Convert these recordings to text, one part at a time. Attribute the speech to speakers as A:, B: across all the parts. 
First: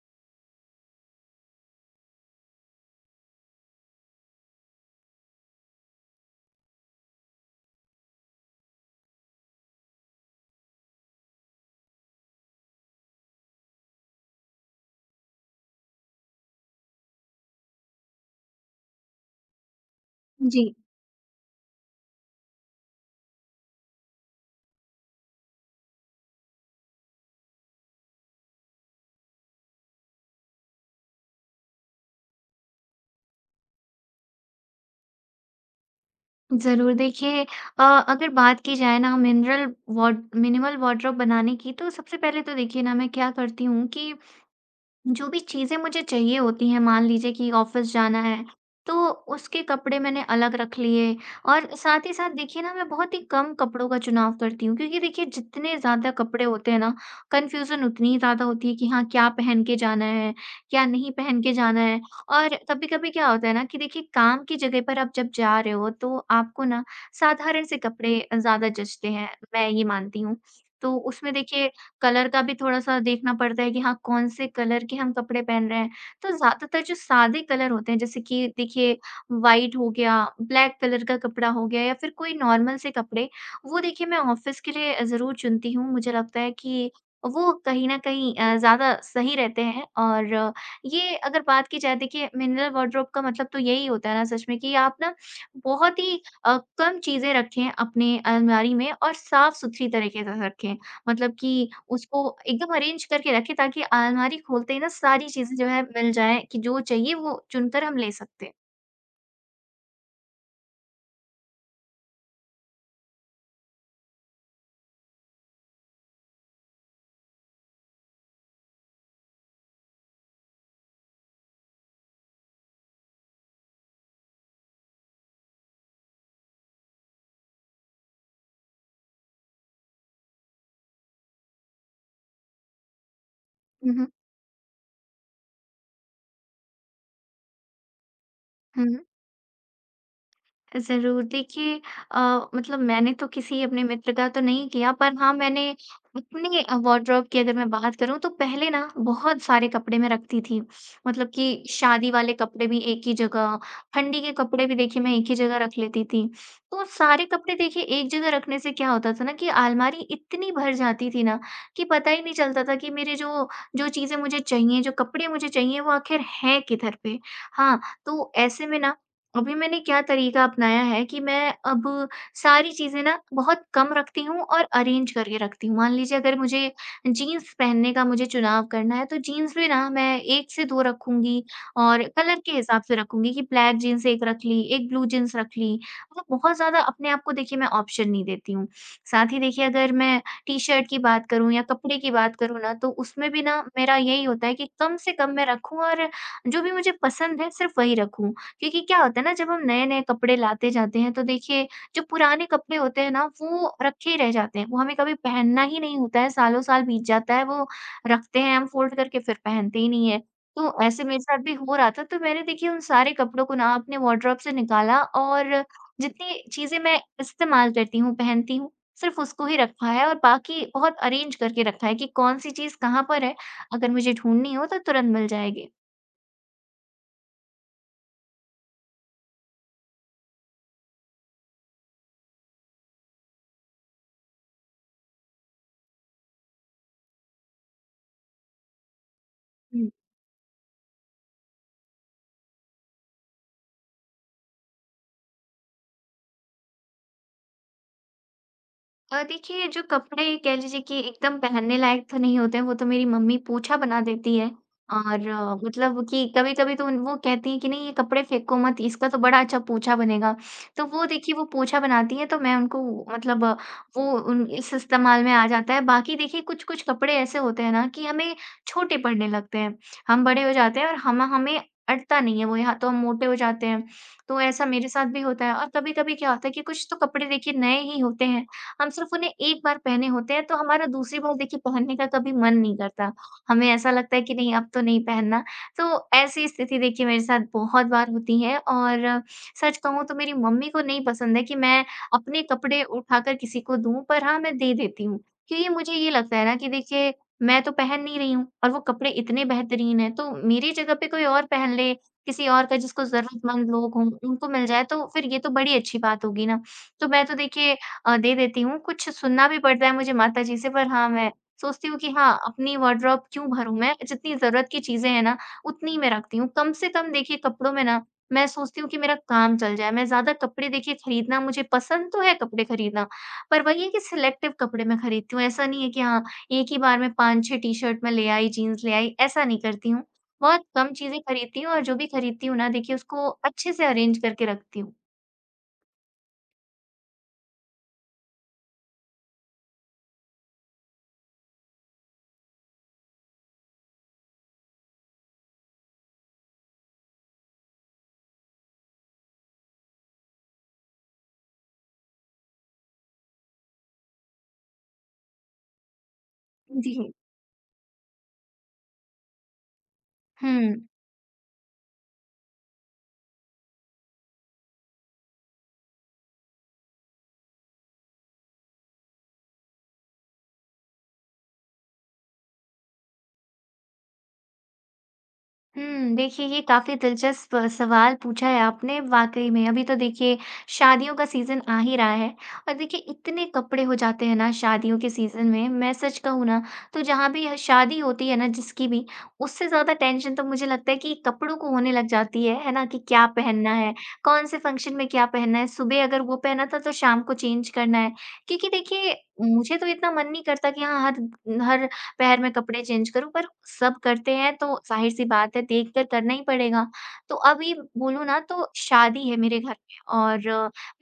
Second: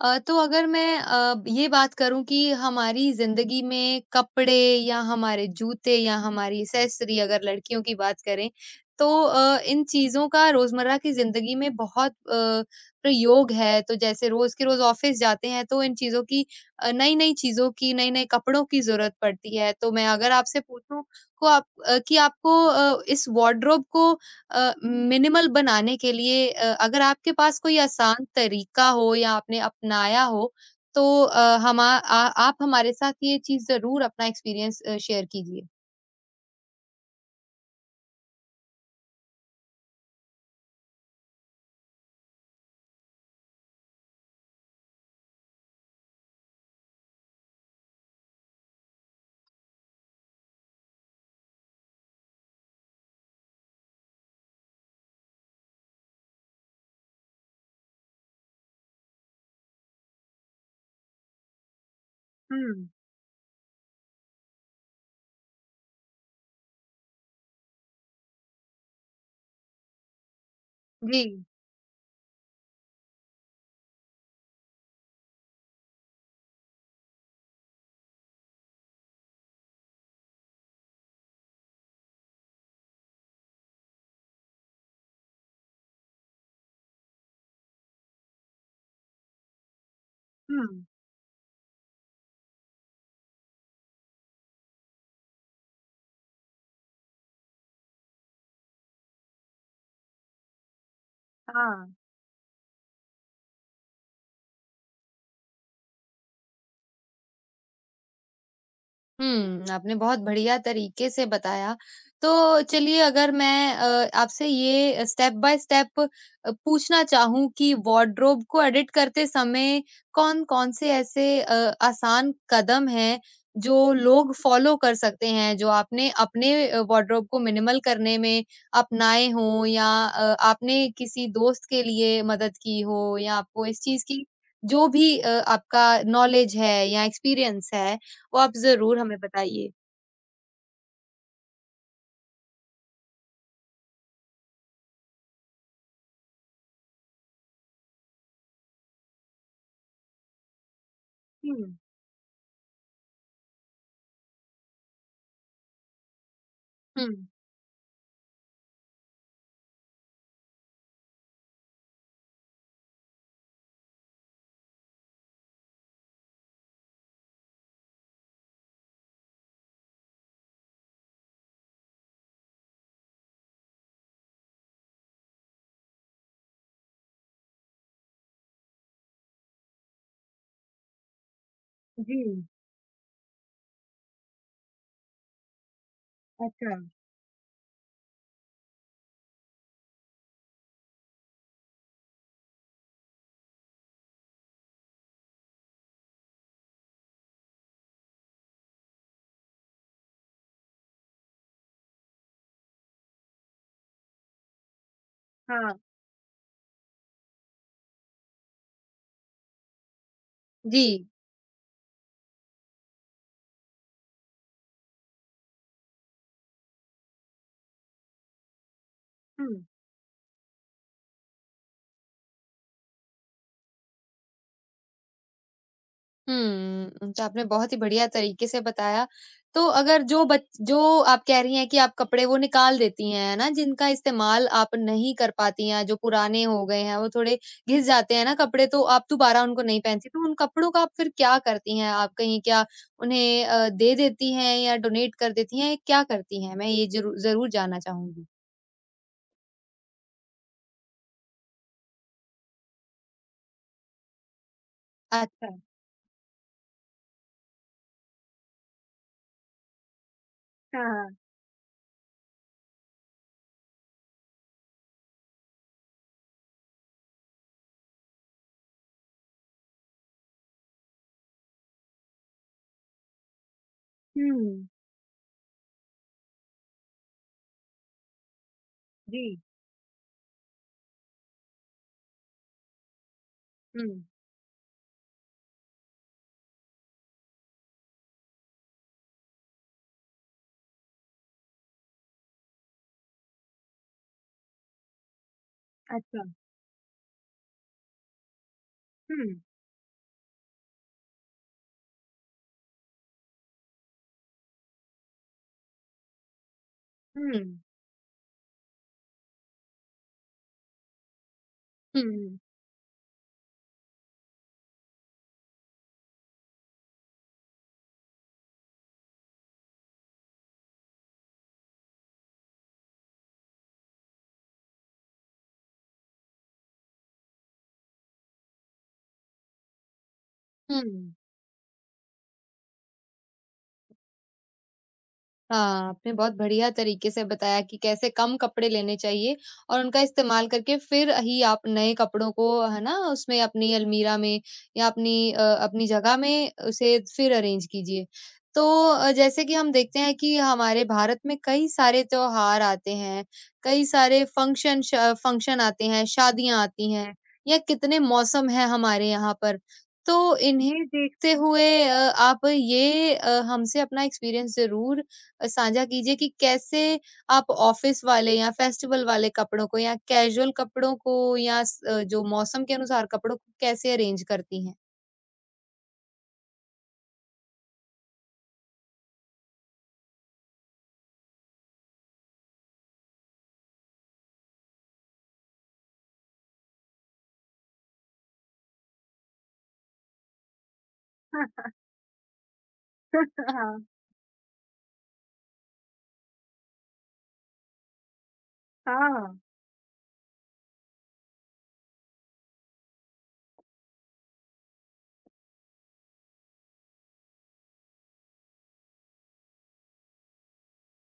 A: तो अगर मैं ये बात करूँ कि हमारी ज़िंदगी में कपड़े या हमारे जूते या हमारी एक्सेसरी अगर लड़कियों की बात करें, तो इन चीज़ों का रोज़मर्रा की ज़िंदगी में बहुत प्रयोग है। तो जैसे रोज़ के रोज़ ऑफ़िस जाते हैं, तो इन चीज़ों की नई-नई चीज़ों की, नए-नए कपड़ों की ज़रूरत पड़ती है। तो मैं अगर आपसे
B: जी,
A: पूछूँ कि आपको इस वार्डरोब को मिनिमल बनाने के लिए अगर आपके पास कोई आसान तरीका हो या आपने अपनाया हो, तो हमा आ आप हमारे साथ ये चीज़ ज़रूर अपना एक्सपीरियंस शेयर कीजिए।
B: ज़रूर। देखिए अ, अगर बात की जाए ना मिनरल वॉट मिनिमल वार्डरोब बनाने की, तो सबसे पहले तो देखिए ना मैं क्या करती हूँ कि जो भी चीज़ें मुझे चाहिए होती हैं, मान लीजिए कि ऑफ़िस जाना है, तो उसके कपड़े मैंने अलग रख लिए। और साथ ही साथ देखिए ना मैं बहुत ही कम कपड़ों का चुनाव करती हूँ, क्योंकि देखिए जितने ज़्यादा कपड़े होते हैं ना, कन्फ्यूज़न उतनी ही ज़्यादा होती है कि हाँ, क्या पहन के जाना है, क्या नहीं पहन के जाना है। और
A: हुँ,
B: कभी-कभी क्या होता है ना, कि देखिए काम की जगह पर आप जब जा रहे हो, तो आपको ना साधारण से कपड़े ज़्यादा जचते हैं, मैं ये मानती हूँ। तो उसमें
A: जी,
B: देखिए कलर का भी थोड़ा-सा देखना पड़ता है कि हाँ, कौन से कलर के हम कपड़े पहन रहे हैं। तो ज़्यादातर जो सादे कलर होते हैं, जैसे कि देखिए व्हाइट हो गया, ब्लैक कलर का कपड़ा हो गया या फिर कोई नॉर्मल से कपड़े, वो देखिए मैं ऑफ़िस के लिए ज़रूर चुनती हूँ। मुझे लगता है कि वो कहीं न कहीं ज़्यादा सही रहते हैं। और
A: हुँ,
B: ये अगर बात की जाए, देखिए मिनरल वार्डरोब का मतलब तो यही होता है ना सच में, कि आप ना बहुत ही कम चीज़ें रखें अपने अलमारी में, और साफ़-सुथरी तरीके से रखें। मतलब कि
A: हाँ।
B: उसको एकदम अरेंज करके रखें, ताकि अलमारी खोलते ही ना सारी चीज़ें जो है मिल जाएँ, कि जो चाहिए वो चुनकर हम ले सकते हैं।
A: हुँ, आपने बहुत बढ़िया तरीके से बताया। तो चलिए अगर मैं आपसे ये स्टेप बाय स्टेप पूछना चाहूँ कि वार्डरोब को एडिट करते समय कौन-कौन से ऐसे आसान कदम हैं, जो लोग फ़ॉलो कर सकते हैं, जो आपने अपने वार्डरोब को मिनिमल करने में अपनाए हों या आपने किसी दोस्त के लिए मदद की हो या आपको इस
B: हुँ,
A: चीज़
B: हुँ।
A: की जो भी आपका नॉलेज है या एक्सपीरियंस है, वो आप ज़रूर
B: हुँ।
A: हमें बताइए।
B: ज़रूर। देखिए अ, मतलब मैंने तो किसी अपने मित्र का तो नहीं किया, पर हाँ, मैंने अपने वार्डरोब की अगर मैं बात करूँ, तो पहले ना बहुत सारे कपड़े मैं रखती थी। मतलब कि
A: हुँ।
B: शादी वाले कपड़े भी एक ही जगह, ठंडी के कपड़े भी देखिए मैं एक ही जगह रख लेती थी। तो
A: हुँ।
B: सारे कपड़े देखिए एक जगह रखने से क्या होता था ना, कि अलमारी इतनी भर जाती थी ना, कि पता ही नहीं चलता था कि मेरे जो जो चीज़ें मुझे चाहिए, जो कपड़े मुझे चाहिए वो आखिर हैं किधर पे। हाँ, तो ऐसे में ना अभी मैंने क्या तरीका अपनाया है, कि मैं अब सारी चीज़ें ना बहुत कम रखती हूँ और अरेंज करके रखती हूँ। मान लीजिए अगर मुझे जीन्स पहनने का मुझे चुनाव करना है, तो जीन्स भी ना मैं 1 से 2 रखूँगी और कलर
A: जी,
B: के हिसाब से रखूँगी, कि ब्लैक जीन्स 1 रख ली, एक ब्लू जीन्स रख ली। मतलब बहुत
A: अच्छा,
B: ज़्यादा अपने आप को देखिए मैं ऑप्शन नहीं देती हूँ। साथ ही देखिए अगर मैं टी-शर्ट की बात करूँ या कपड़े की बात करूँ ना, तो उसमें भी ना मेरा यही होता है कि कम से कम मैं रखूँ, और जो भी मुझे पसंद है सिर्फ़ वही रखूँ। क्योंकि क्या होता है ना, जब हम नए-नए कपड़े लाते जाते हैं, तो देखिए जो पुराने कपड़े होते हैं ना, वो रखे ही रह जाते हैं। वो हमें कभी पहनना ही
A: हाँ।
B: नहीं होता है, सालों-साल बीत जाता है, वो रखते हैं हम फ़ोल्ड करके, फिर पहनते ही नहीं है। तो
A: जी।
B: ऐसे
A: जी,
B: मेरे साथ भी हो रहा था, तो मैंने देखिए उन सारे कपड़ों को ना अपने वार्डरोब से निकाला, और जितनी चीज़ें मैं इस्तेमाल करती हूँ, पहनती हूँ, सिर्फ़ उसको
A: हुँ।
B: ही रखा है, और बाकी बहुत अरेंज करके रखा है कि कौन-सी चीज़ कहाँ पर है, अगर मुझे ढूँढनी हो तो तुरंत मिल जाएगी।
A: हुँ, तो आपने बहुत ही बढ़िया तरीके से बताया। तो अगर जो आप कह रही हैं कि आप कपड़े वो निकाल देती हैं, है ना? जिनका इस्तेमाल आप नहीं कर पाती हैं, जो पुराने हो गए हैं, वो थोड़े घिस जाते हैं ना कपड़े, तो आप दोबारा उनको नहीं पहनती, तो उन कपड़ों का आप फिर क्या करती हैं? आप कहीं क्या उन्हें दे देती हैं या डोनेट कर देती हैं, क्या करती हैं? मैं ये ज़रूर जानना चाहूँगी।
B: देखिए जो कपड़े कह लीजिए कि एकदम पहनने लायक तो नहीं होते हैं, वो तो मेरी मम्मी पोंछा बना देती है, और
A: अच्छा,
B: मतलब कि कभी-कभी तो उन वो कहती हैं कि नहीं ये कपड़े फेंको मत, इसका तो बड़ा अच्छा पोंछा बनेगा।
A: हाँ,
B: तो वो
A: हाँ।
B: देखिए वो पोंछा बनाती हैं, तो मैं उनको मतलब वो उन इस इस्तेमाल में आ जाता है। बाकी देखिए कुछ-कुछ कपड़े ऐसे होते हैं ना, कि हमें छोटे पड़ने लगते हैं। हम बड़े हो जाते हैं और हम हमें अटता नहीं है वो, या तो हम मोटे हो जाते हैं, तो ऐसा
A: हुँ,
B: मेरे साथ भी होता है। और कभी-कभी क्या होता है, कि कुछ तो कपड़े देखिए नए ही होते हैं, हम सिर्फ़ उन्हें
A: जी,
B: एक बार पहने होते हैं, तो हमारा दूसरी बार देखिए पहनने का कभी मन नहीं करता। हमें
A: हुँ,
B: ऐसा लगता है कि नहीं, अब तो नहीं पहनना। तो ऐसी स्थिति देखिए मेरे साथ बहुत बार होती है, और सच कहूँ तो मेरी मम्मी को नहीं पसंद है कि मैं अपने कपड़े उठाकर किसी को दूँ, पर हाँ, मैं दे देती हूँ। क्योंकि मुझे ये
A: अच्छा,
B: लगता है ना, कि देखिए मैं तो पहन नहीं रही हूँ, और वो कपड़े
A: हुँ,
B: इतने बेहतरीन हैं, तो मेरी जगह पे कोई और पहन ले, किसी और का जिसको ज़रूरतमंद लोग हों, उनको मिल जाए, तो फिर ये तो बड़ी अच्छी बात होगी ना। तो मैं तो
A: हुँ,
B: देखिए दे देती हूँ। कुछ सुनना भी पड़ता है मुझे माताजी से, पर हाँ, मैं सोचती हूँ कि
A: हुँ,
B: हाँ, अपनी वार्डरोब क्यों भरूँ मैं? जितनी ज़रूरत की चीज़ें हैं ना, उतनी मैं रखती हूँ। कम से कम देखिए कपड़ों में ना मैं सोचती हूँ कि मेरा काम चल जाए। मैं ज़्यादा कपड़े देखिए खरीदना, मुझे पसंद तो है कपड़े खरीदना, पर वही है कि सिलेक्टिव कपड़े मैं खरीदती हूँ। ऐसा नहीं है कि हाँ, एक ही बार में 5-6 टी-शर्ट मैं ले आई, जीन्स ले आई, ऐसा नहीं करती हूँ। बहुत
A: हुँ,
B: कम चीज़ें खरीदती हूँ और जो भी खरीदती हूँ ना, देखिए उसको अच्छे से अरेंज करके रखती हूँ।
A: हाँ, आपने बहुत बढ़िया तरीके से बताया कि कैसे कम कपड़े लेने चाहिए और उनका इस्तेमाल करके फिर ही आप नए कपड़ों को है ना उसमें अपनी अलमीरा में या अपनी जगह में उसे फिर अरेंज कीजिए। तो जैसे कि हम देखते हैं कि हमारे भारत में कई सारे त्योहार आते हैं, कई सारे फंक्शन आते हैं, शादियाँ आती
B: जी।
A: हैं या कितने मौसम हैं हमारे यहाँ पर। तो इन्हें
B: हुँ।
A: देखते हुए आप ये हमसे अपना एक्सपीरियंस ज़रूर साझा कीजिए कि कैसे आप ऑफिस वाले या फेस्टिवल वाले कपड़ों को या कैजुअल कपड़ों को या जो मौसम के अनुसार कपड़ों को कैसे अरेंज करती हैं।
B: देखिए ये काफ़ी दिलचस्प सवाल पूछा है आपने वाक़ई में। अभी तो देखिए शादियों का सीज़न आ ही रहा है, और देखिए इतने कपड़े हो जाते हैं ना शादियों के सीज़न में, मैं सच कहूँ ना, तो जहाँ भी यह शादी होती है ना जिसकी भी, उससे ज़्यादा टेंशन तो मुझे लगता है कि
A: हाँ।
B: कपड़ों को होने लग जाती है ना? कि क्या पहनना है, कौन से फंक्शन में क्या पहनना है, सुबह अगर वो पहना था तो शाम को चेंज करना है। क्योंकि देखिए
A: हाँ।
B: मुझे तो इतना मन नहीं करता कि हाँ, हर हर पैर में कपड़े चेंज करूँ, पर सब करते हैं तो ज़ाहिर-सी बात है, देख कर करना ही पड़ेगा। तो अभी बोलूँ ना, तो शादी है मेरे घर में, और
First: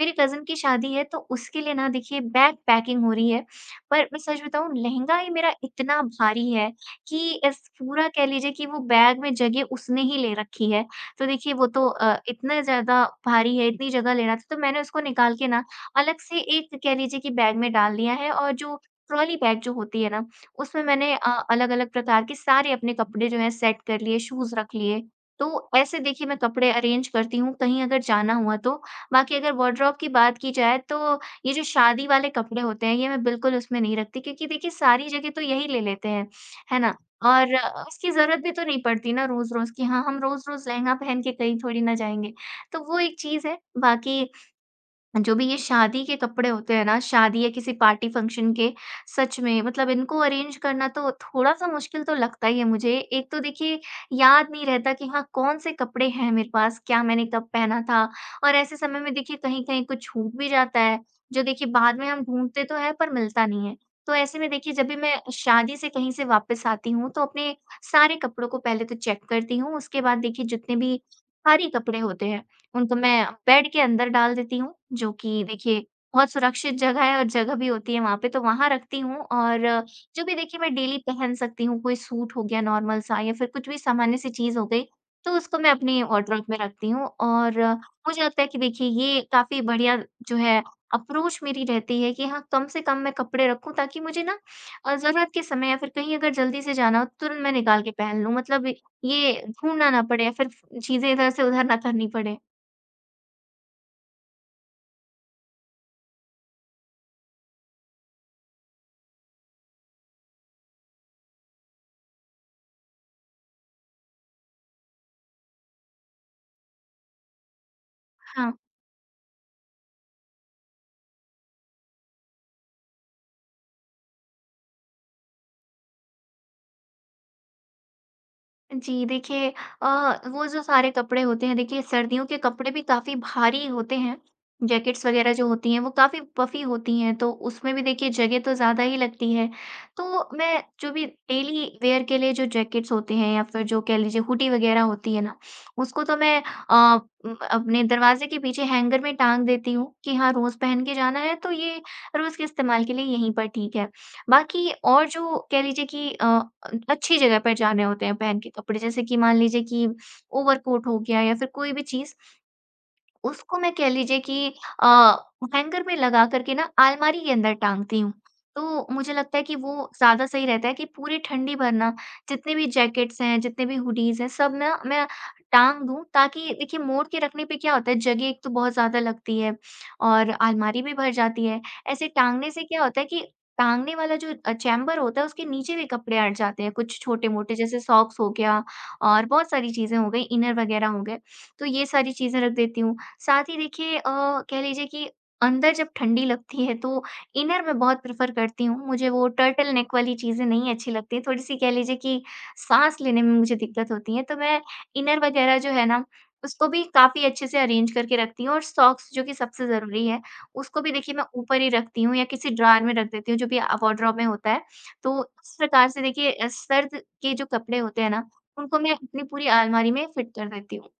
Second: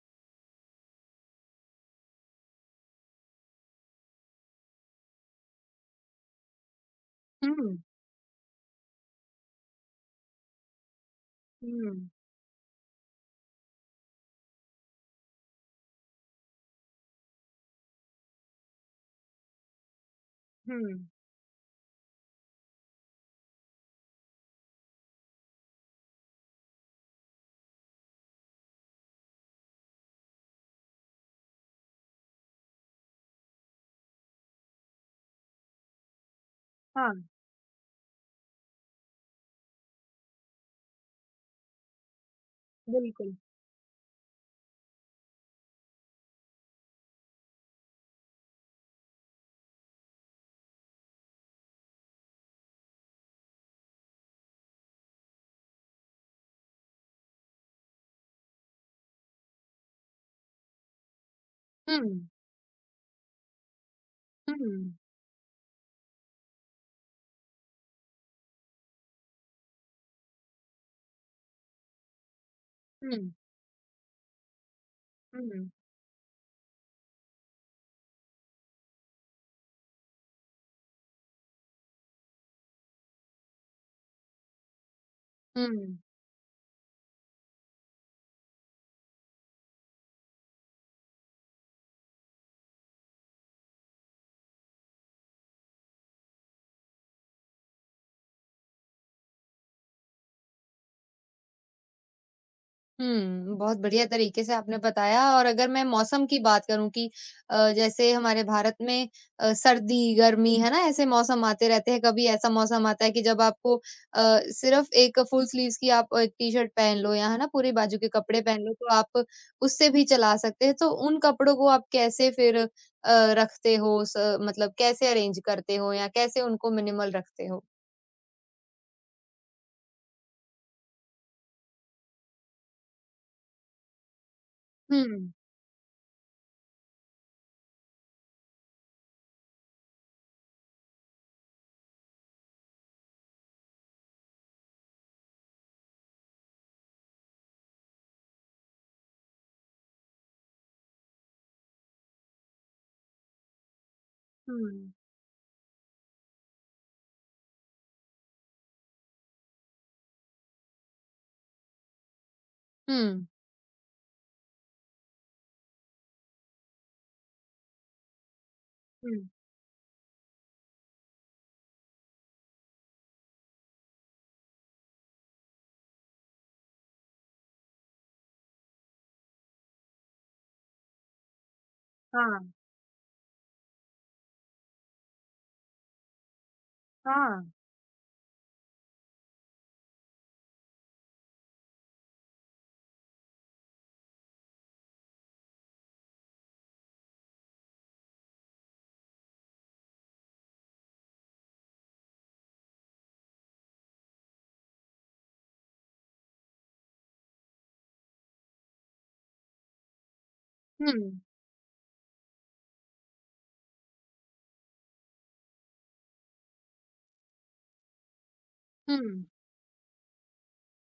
B: मेरे कज़न की शादी है, तो उसके लिए ना देखिए बैग पैकिंग हो रही है। पर मैं सच बताऊँ, लहँगा ही मेरा इतना भारी है कि इस
A: हम्म।
B: पूरा कह लीजिए कि वो बैग में जगह उसने ही ले रखी है। तो देखिए वो तो
A: हम्म।
B: इतना ज़्यादा भारी है, इतनी जगह ले रहा था, तो मैंने उसको निकाल के ना अलग से एक कह लीजिए कि बैग में डाल दिया है, और जो ट्रॉली बैग जो होती है ना, उसमें
A: हम्म।
B: मैंने अलग-अलग प्रकार के सारे अपने कपड़े जो हैं सेट कर लिए, शूज़ रख लिए। तो ऐसे देखिए मैं कपड़े अरेंज करती हूँ, कहीं अगर जाना हुआ तो। बाकी अगर वार्डरोब की बात की जाए, तो ये जो शादी वाले कपड़े होते हैं, ये मैं बिल्कुल उसमें नहीं रखती, क्योंकि देखिए सारी जगह तो यही ले लेते हैं, है ना?
A: हाँ।
B: और उसकी ज़रूरत भी तो नहीं पड़ती ना रोज़-रोज़, कि हाँ, हम रोज़-रोज़ लहंगा पहन के कहीं थोड़ी ना जाएँगे। तो वो एक
A: बिल्कुल।
B: चीज़ है, बाकी जो भी ये शादी के कपड़े होते हैं ना, शादी या किसी पार्टी फंक्शन के, सच में मतलब इनको अरेंज करना तो थोड़ा-सा मुश्किल तो लगता ही है मुझे। एक तो देखिए याद नहीं रहता कि हाँ, कौन-से कपड़े हैं मेरे पास, क्या मैंने कब पहना था, और ऐसे समय में देखिए कहीं-कहीं कुछ छूट भी जाता है, जो देखिए बाद में हम
A: हम्म।
B: ढूँढते तो हैं पर मिलता नहीं है। तो ऐसे में देखिए जब
A: हम्म।
B: भी मैं शादी से कहीं से वापस आती हूँ, तो अपने सारे कपड़ों को पहले तो चेक करती हूँ, उसके बाद देखिए जितने भी भारी कपड़े होते हैं, उनको मैं
A: हम्म।
B: बेड के अंदर डाल देती हूँ, जो कि
A: हम्म।
B: देखिए बहुत सुरक्षित जगह है, और जगह भी होती है वहाँ पे, तो वहाँ रखती हूँ। और जो भी देखिए मैं डेली पहन सकती हूँ, कोई सूट हो गया नॉर्मल सा, या फिर कुछ भी सामान्य-सी चीज़ हो गई, तो उसको मैं
A: हम्म।
B: अपनी वार्डरोब में रखती हूँ। और मुझे लगता है कि देखिए ये काफ़ी बढ़िया जो है अप्रोच मेरी रहती है, कि हाँ, कम से कम मैं कपड़े रखूँ, ताकि मुझे ना ज़रूरत के समय या फिर कहीं अगर जल्दी से जाना हो तो तुरंत मैं निकाल के पहन लूँ। मतलब ये ढूँढना ना पड़े, या फिर चीज़ें इधर से उधर ना करनी पड़े।
A: हुँ, बहुत बढ़िया तरीके से आपने बताया और अगर मैं मौसम की बात करूँ कि जैसे हमारे भारत में सर्दी, गर्मी, है ना? ऐसे मौसम आते रहते हैं। कभी ऐसा मौसम आता है कि जब आपको सिर्फ़ एक फुल स्लीव्स की आप एक टी-शर्ट पहन लो या है ना, पूरे बाजू के कपड़े
B: हाँ,
A: पहन लो, तो आप उससे भी चला सकते हैं। तो उन कपड़ों को आप कैसे फिर रखते हो? स मतलब कैसे अरेंज करते हो या कैसे उनको मिनिमल रखते हो?
B: जी, देखिए अ, वो जो सारे कपड़े होते हैं, देखिए सर्दियों के कपड़े भी काफ़ी भारी होते हैं।
A: हुँ,
B: जैकेट्स वगैरह जो होती हैं वो काफ़ी पफ़ी होती हैं, तो उसमें भी देखिए जगह तो ज़्यादा ही लगती है। तो मैं जो भी डेली वियर के लिए जो जैकेट्स होते हैं, या फिर जो कह लीजिए हुडी वगैरह होती है ना, उसको तो मैं अ, अपने दरवाजे के पीछे हैंगर में टाँग देती हूँ, कि हाँ, रोज़ पहन के जाना है तो ये रोज़ के इस्तेमाल के लिए यहीं पर ठीक है। बाकी
A: हुँ,
B: और जो कह लीजिए कि अच्छी जगह पर जाने होते हैं पहन के कपड़े, जैसे कि मान लीजिए कि ओवरकोट हो गया या फिर कोई भी चीज़,
A: हुँ,
B: उसको मैं कह लीजिए कि अ, हैंगर में लगा कर के ना अलमारी के अंदर टाँगती हूँ। तो मुझे
A: हुँ।
B: लगता है कि वो ज़्यादा सही रहता है कि पूरी ठंडी भर ना जितने भी जैकेट्स हैं, जितने भी हुडीज़ हैं, सब ना मैं टाँग दूँ, ताकि देखिए मोड़ के रखने पे क्या होता है, जगह एक तो बहुत ज़्यादा लगती है और अलमारी भी भर जाती है। ऐसे
A: हाँ,
B: टाँगने से क्या होता है कि टाँगने वाला जो चैम्बर होता है उसके नीचे भी कपड़े अट जाते हैं, कुछ
A: हाँ।
B: छोटे-मोटे जैसे सॉक्स हो गया और बहुत सारी चीज़ें हो गई, इनर वगैरह हो गए। तो ये सारी चीज़ें रख देती हूँ। साथ ही देखिए कह लीजिए कि अंदर जब ठंडी लगती है तो इनर मैं बहुत प्रेफ़र करती हूँ। मुझे वो टर्टल नेक वाली चीज़ें नहीं अच्छी लगती हैं। थोड़ी-सी कह लीजिए कि साँस लेने में मुझे दिक्कत होती है, तो मैं इनर वग़ैरह जो है ना, उसको भी काफ़ी अच्छे से अरेंज करके रखती हूँ, और सॉक्स जो कि सबसे ज़रूरी है, उसको
A: हुँ,
B: भी देखिए मैं ऊपर ही रखती हूँ या किसी ड्रॉवर में रख देती हूँ, जो भी वार्डरोब में होता है। तो इस प्रकार से देखिए सर्द के जो कपड़े होते हैं ना, उनको मैं
A: हुँ।
B: अपनी पूरी अलमारी में फिट कर देती हूँ।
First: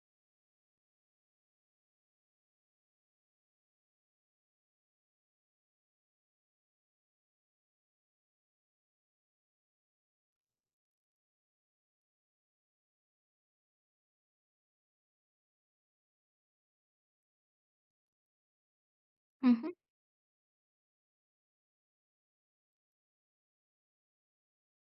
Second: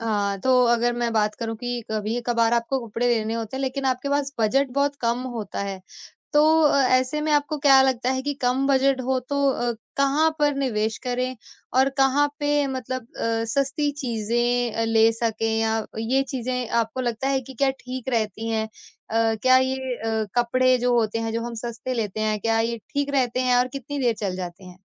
A: हाँ, तो अगर मैं बात करूँ कि कभी-कभार आपको कपड़े लेने होते हैं, लेकिन आपके पास बजट बहुत कम होता है। तो ऐसे में आपको क्या लगता है कि कम बजट हो तो कहाँ पर निवेश करें और कहाँ पे मतलब सस्ती चीज़ें ले सकें या ये चीज़ें आपको लगता है कि क्या ठीक रहती हैं?
B: हुँ,
A: क्या
B: हुँ।
A: ये कपड़े जो होते हैं, जो हम सस्ते लेते हैं, क्या ये ठीक रहते हैं और कितनी देर चल जाते हैं?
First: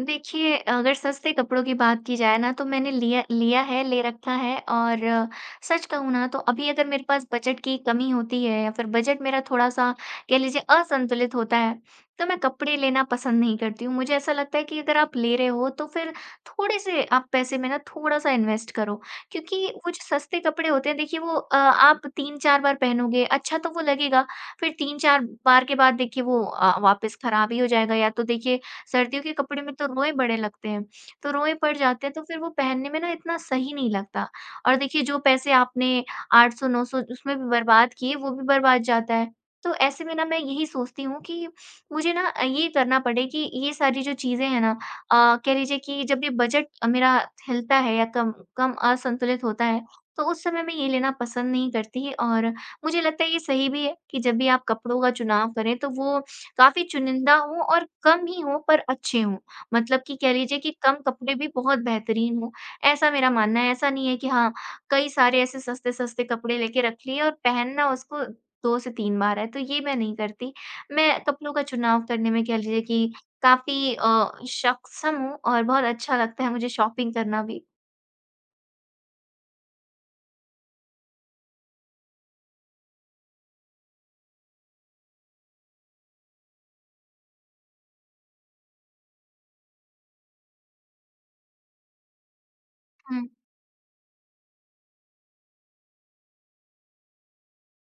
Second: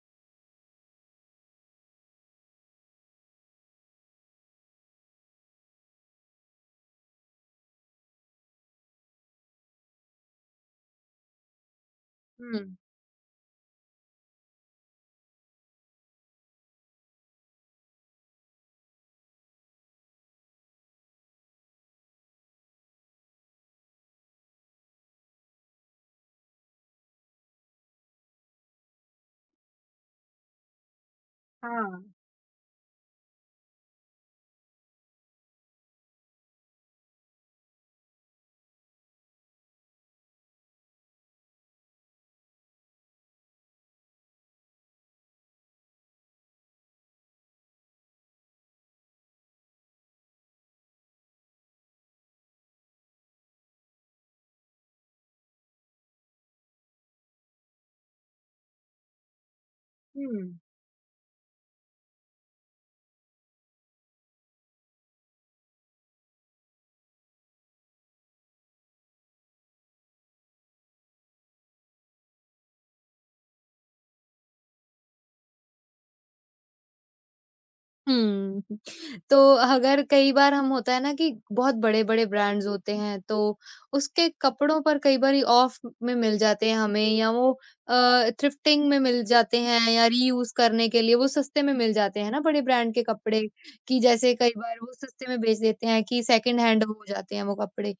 B: देखिए, अगर सस्ते कपड़ों की बात की जाए ना, तो मैंने लिया लिया है, ले रखा है, और सच कहूँ ना तो अभी अगर मेरे पास बजट की कमी होती है या फिर बजट मेरा थोड़ा-सा कह लीजिए असंतुलित होता है, तो मैं
A: हुँ।
B: कपड़े लेना पसंद नहीं करती हूँ। मुझे ऐसा लगता है कि अगर आप ले रहे हो तो फिर थोड़े-से आप पैसे में ना थोड़ा-सा इन्वेस्ट करो। क्योंकि वो जो सस्ते कपड़े होते हैं देखिए, वो आप 3-4 बार पहनोगे, अच्छा तो वो लगेगा, फिर 3-4 बार के बाद देखिए वो वापस खराब ही हो जाएगा, या तो देखिए सर्दियों के कपड़े में तो रोएँ बड़े लगते हैं, तो रोएँ पड़
A: हाँ।
B: जाते हैं, तो फिर वो पहनने में ना इतना सही नहीं लगता। और देखिए जो पैसे आपने 800-900 उसमें भी बर्बाद किए, वो भी बर्बाद जाता है। तो ऐसे में ना मैं यही सोचती हूँ कि मुझे ना ये करना पड़े कि ये सारी जो चीज़ें हैं ना, कह लीजिए कि जब ये बजट मेरा हिलता है या कम कम असंतुलित होता है, तो उस समय मैं ये लेना पसंद नहीं करती। और मुझे लगता है ये सही भी है कि जब भी आप कपड़ों का चुनाव करें, तो वो काफ़ी चुनिंदा हों और कम ही हों, पर अच्छे हों। मतलब कि कह
A: हुँ।
B: लीजिए कि कम कपड़े भी बहुत बेहतरीन हों, ऐसा मेरा मानना है। ऐसा नहीं है कि हाँ, कई सारे ऐसे सस्ते-सस्ते कपड़े लेके रख लिए और पहनना उसको 2 से 3 बार है, तो ये मैं नहीं करती। मैं कपड़ों का चुनाव करने में कह लीजिए कि काफ़ी सक्षम हूँ, और बहुत अच्छा लगता है मुझे शॉपिंग करना भी।
A: हुँ। तो अगर कई बार हम होता है ना कि बहुत बड़े-बड़े ब्रांड्स होते हैं, तो उसके कपड़ों पर कई बारी ऑफ में मिल जाते हैं हमें या वो थ्रिफ्टिंग में मिल जाते हैं या रीयूज़ करने के लिए वो सस्ते में मिल जाते हैं ना बड़े ब्रांड के
B: हुँ,
A: कपड़े, कि जैसे कई बार वो सस्ते में बेच देते हैं कि सेकंड हैंड हो जाते हैं वो कपड़े।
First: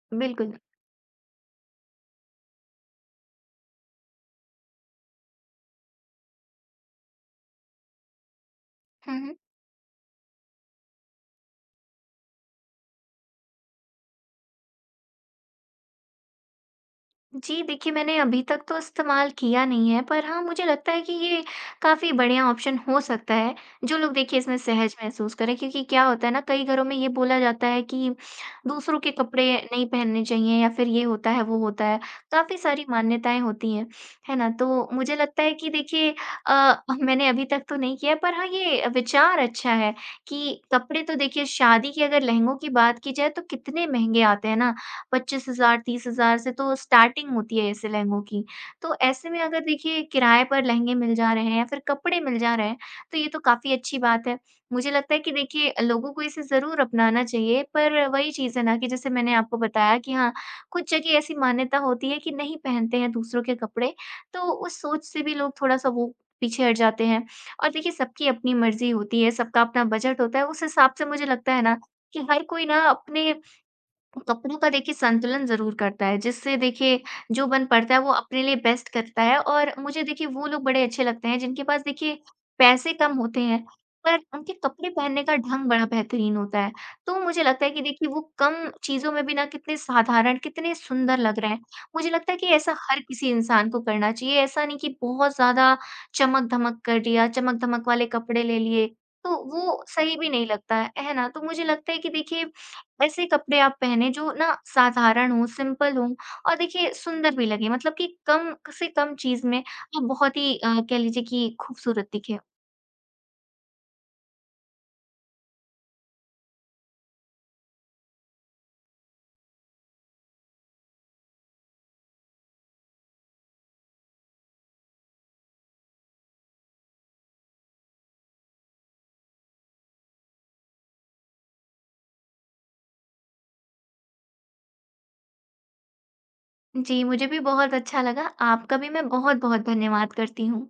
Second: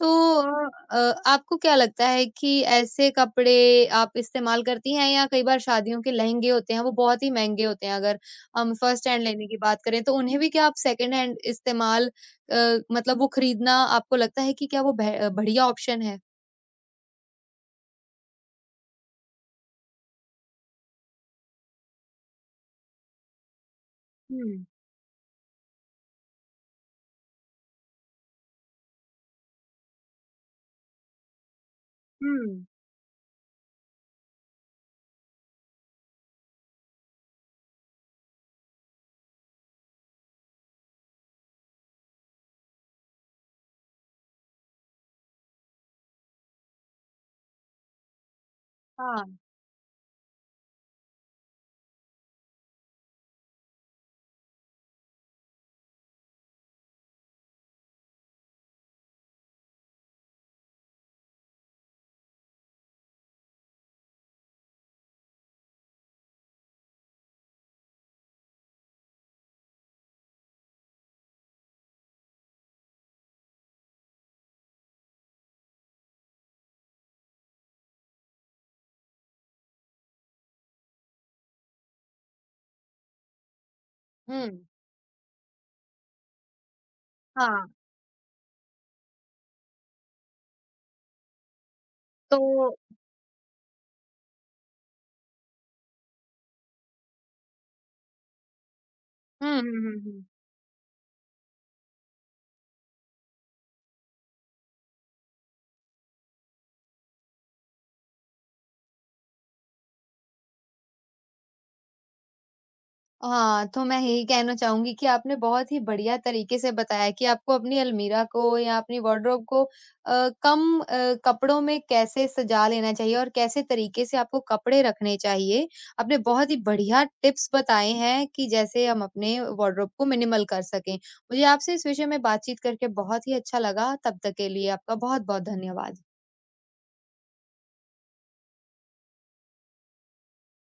A: तो
B: बिल्कुल।
A: आपको क्या लगता है कि ऐसे कपड़े आप इस्तेमाल करती हैं या कई बार शादियों के लहंगे होते हैं, वो बहुत ही महँगे होते हैं अगर हम फर्स्ट
B: हुँ,
A: हैंड
B: हुँ।
A: लेने की बात करें तो उन्हें भी क्या आप सेकंड हैंड इस्तेमाल अ, मतलब वो खरीदना आपको लगता है कि क्या वो बे बढ़िया ऑप्शन है?
B: जी, देखिए मैंने अभी तक तो इस्तेमाल किया नहीं है, पर हाँ, मुझे लगता है कि ये काफ़ी बढ़िया ऑप्शन हो सकता है, जो लोग देखिए इसमें
A: हुँ,
B: सहज महसूस करें। क्योंकि क्या होता है ना, कई घरों में ये बोला जाता है कि दूसरों के कपड़े नहीं पहनने चाहिए, या फिर ये होता है, वो होता है, काफ़ी
A: हुँ,
B: सारी मान्यताएँ होती हैं, है ना? तो मुझे लगता है कि देखिए अ, मैंने अभी तक तो नहीं किया, पर हाँ, ये विचार अच्छा है कि कपड़े तो देखिए शादी के अगर लहंगों की बात की जाए, तो कितने महँगे आते हैं ना? $25,000 $30,000 से तो स्टार्टिंग होती है ऐसे लहंगों की। तो
A: हाँ,
B: ऐसे में अगर देखिए किराए पर लहंगे मिल जा रहे हैं या फिर कपड़े मिल जा रहे हैं, तो ये तो काफ़ी अच्छी बात है। मुझे लगता है कि देखिए लोगों को इसे ज़रूर अपनाना चाहिए, पर वही चीज़ है ना कि जैसे मैंने आपको बताया कि हाँ, कुछ जगह ऐसी मान्यता होती है कि नहीं पहनते हैं दूसरों के कपड़े, तो उस सोच से भी लोग थोड़ा-सा वो पीछे हट जाते हैं। और देखिए सबकी अपनी मर्ज़ी होती है, सबका अपना बजट होता है, उस हिसाब से मुझे लगता है ना कि हर कोई ना अपने कपड़ों का देखिए संतुलन ज़रूर करता है, जिससे देखिए जो बन पड़ता है वो अपने लिए बेस्ट करता है। और मुझे देखिए वो लोग बड़े अच्छे लगते हैं जिनके पास देखिए पैसे कम होते हैं, पर
A: हुँ,
B: उनके कपड़े पहनने का ढंग बड़ा बेहतरीन होता है। तो मुझे लगता
A: हाँ,
B: है कि देखिए वो कम चीज़ों में भी ना कितने साधारण, कितने सुंदर लग रहे हैं। मुझे लगता
A: तो
B: है कि ऐसा हर किसी इंसान को करना चाहिए, ऐसा नहीं कि बहुत ज़्यादा चमक-धमक कर दिया, चमक-धमक वाले कपड़े ले लिए, तो
A: हुँ, हुँ,
B: वो
A: हुँ,
B: सही
A: हुँ।
B: भी नहीं लगता है ना? तो मुझे लगता है कि देखिए ऐसे कपड़े आप पहने जो ना साधारण हों, सिंपल हों और देखिए सुंदर भी लगें। मतलब कि कम से कम चीज़ में आप बहुत ही कह लीजिए कि खूबसूरत दिखें।
A: हाँ, तो मैं यही कहना चाहूँगी कि आपने बहुत ही बढ़िया तरीके से बताया कि आपको अपनी अलमीरा को या अपनी वार्डरोब को कम कपड़ों में कैसे सजा लेना चाहिए और कैसे तरीके से आपको कपड़े रखने चाहिए। आपने बहुत ही बढ़िया टिप्स बताए हैं कि जैसे हम अपने वार्डरोब को मिनिमल कर सकें। मुझे आपसे इस विषय में बातचीत करके बहुत ही अच्छा लगा। तब तक के लिए आपका बहुत-बहुत धन्यवाद।
B: जी, मुझे भी बहुत अच्छा लगा। आपका भी मैं बहुत-बहुत धन्यवाद करती हूँ।